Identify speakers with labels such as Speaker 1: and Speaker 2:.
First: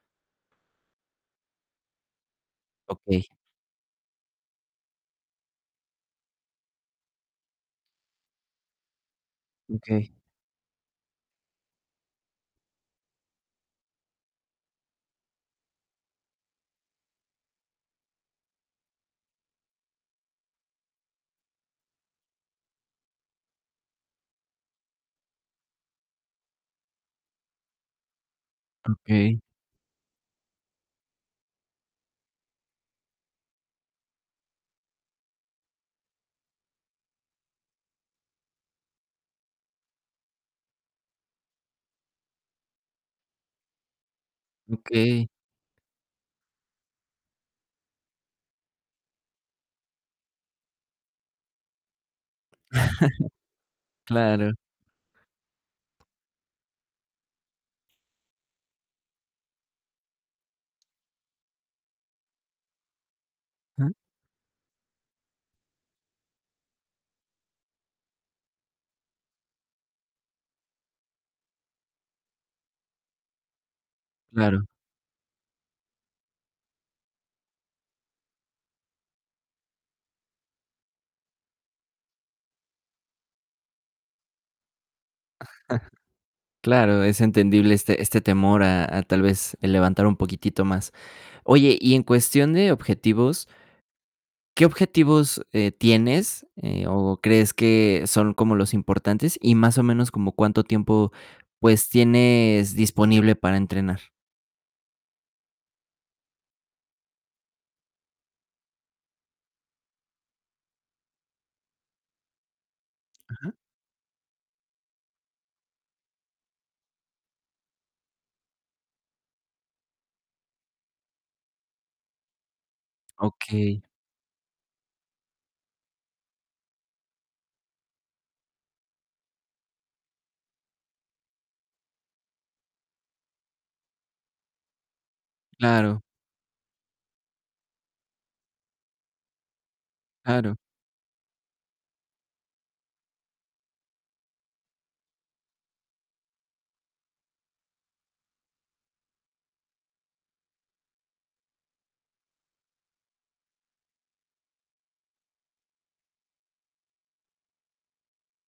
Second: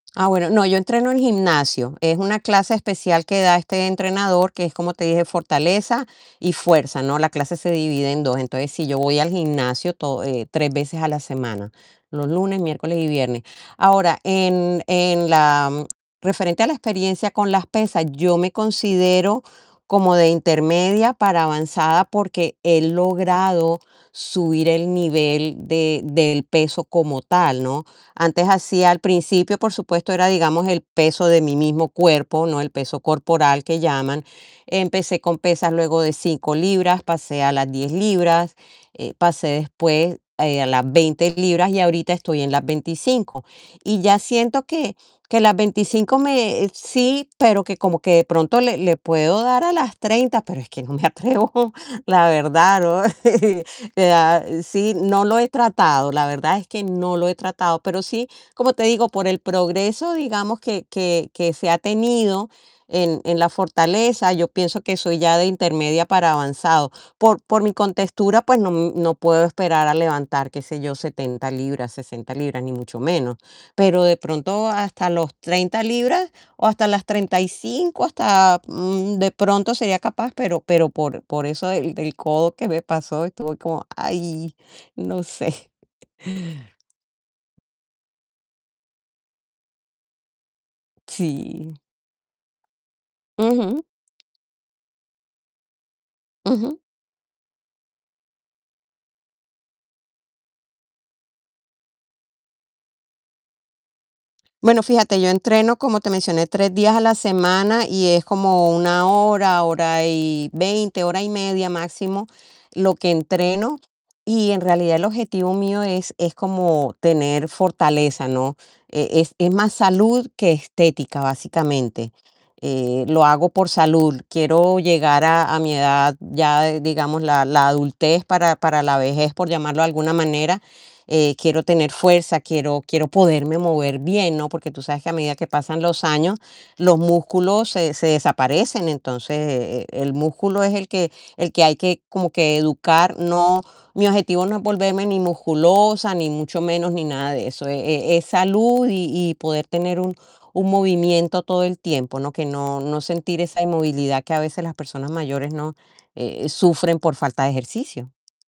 Speaker 1: Ah, bueno, no, yo entreno en gimnasio. Es una clase especial
Speaker 2: Okey.
Speaker 1: que da este entrenador, que es como te dije, fortaleza y fuerza, ¿no? La clase se divide en 2. Entonces, si yo voy al gimnasio
Speaker 2: Okey.
Speaker 1: to eh, 3 veces a la semana, los lunes, miércoles y viernes. Ahora, en en la referente a la experiencia con las pesas, yo me considero como de intermedia para avanzada, porque he logrado subir el nivel de del peso como tal, ¿no? Antes hacía, al
Speaker 2: Okey.
Speaker 1: principio, por supuesto, era, digamos, el peso de mi mismo cuerpo, ¿no? El peso corporal que llaman. Empecé con pesas, luego de 5 libras, pasé a las 10 libras, eh, pasé después a las 20 libras y ahorita estoy en las 25, y ya siento que
Speaker 2: Okey.
Speaker 1: que las 25 me... sí, pero que como que de pronto le le puedo dar a las 30 pero es que no me atrevo, la verdad,
Speaker 2: Claro.
Speaker 1: sí, no lo he tratado, la verdad es que no lo he tratado, pero sí, como te digo, por el progreso, digamos que que que se ha tenido en en la
Speaker 2: Ajá.
Speaker 1: fortaleza, yo pienso que soy ya de intermedia para avanzado. Por por mi contextura, pues no no puedo esperar a levantar, qué sé yo, 70 libras, 60 libras ni mucho menos, pero de pronto
Speaker 2: Claro.
Speaker 1: hasta los 30 libras o hasta las 35 hasta, mm, de pronto sería capaz, pero pero por por eso del del codo que me pasó estuve como, ay, no sé.
Speaker 2: Claro, es entendible este este temor a a tal vez el levantar un poquitito más. Oye,
Speaker 1: Sí.
Speaker 2: y en cuestión de objetivos
Speaker 1: Ujú.
Speaker 2: ¿qué objetivos, eh, tienes,
Speaker 1: Ujú.
Speaker 2: eh, o crees que son como los importantes? Y más o menos, ¿como cuánto tiempo, pues tienes disponible para entrenar?
Speaker 1: Bueno, fíjate, yo entreno, como te mencioné, 3 días a la semana y es como 1 hora, hora y 20, hora y media máximo lo que
Speaker 2: Ajá.
Speaker 1: entreno. Y en realidad el objetivo mío es es como tener fortaleza, ¿no? E-es es más salud que estética, básicamente. Eh, lo hago por
Speaker 2: Okey.
Speaker 1: salud. Quiero llegar a, a mi edad ya, digamos, la la adultez para para la vejez, por llamarlo de alguna manera. Eh, quiero tener fuerza, quiero quiero poderme mover bien, ¿no? Porque tú sabes que a medida que pasan
Speaker 2: Claro.
Speaker 1: los años, los músculos se se desaparecen. Entonces, el
Speaker 2: Claro.
Speaker 1: músculo es el que el que hay que como que educar. No, mi objetivo no es volverme ni musculosa, ni mucho menos, ni nada de eso. E-e-es salud y y poder tener un un movimiento todo el tiempo, ¿no? Que no no sentir esa inmovilidad que a veces las personas mayores, ¿no? Eh, sufren por falta de ejercicio.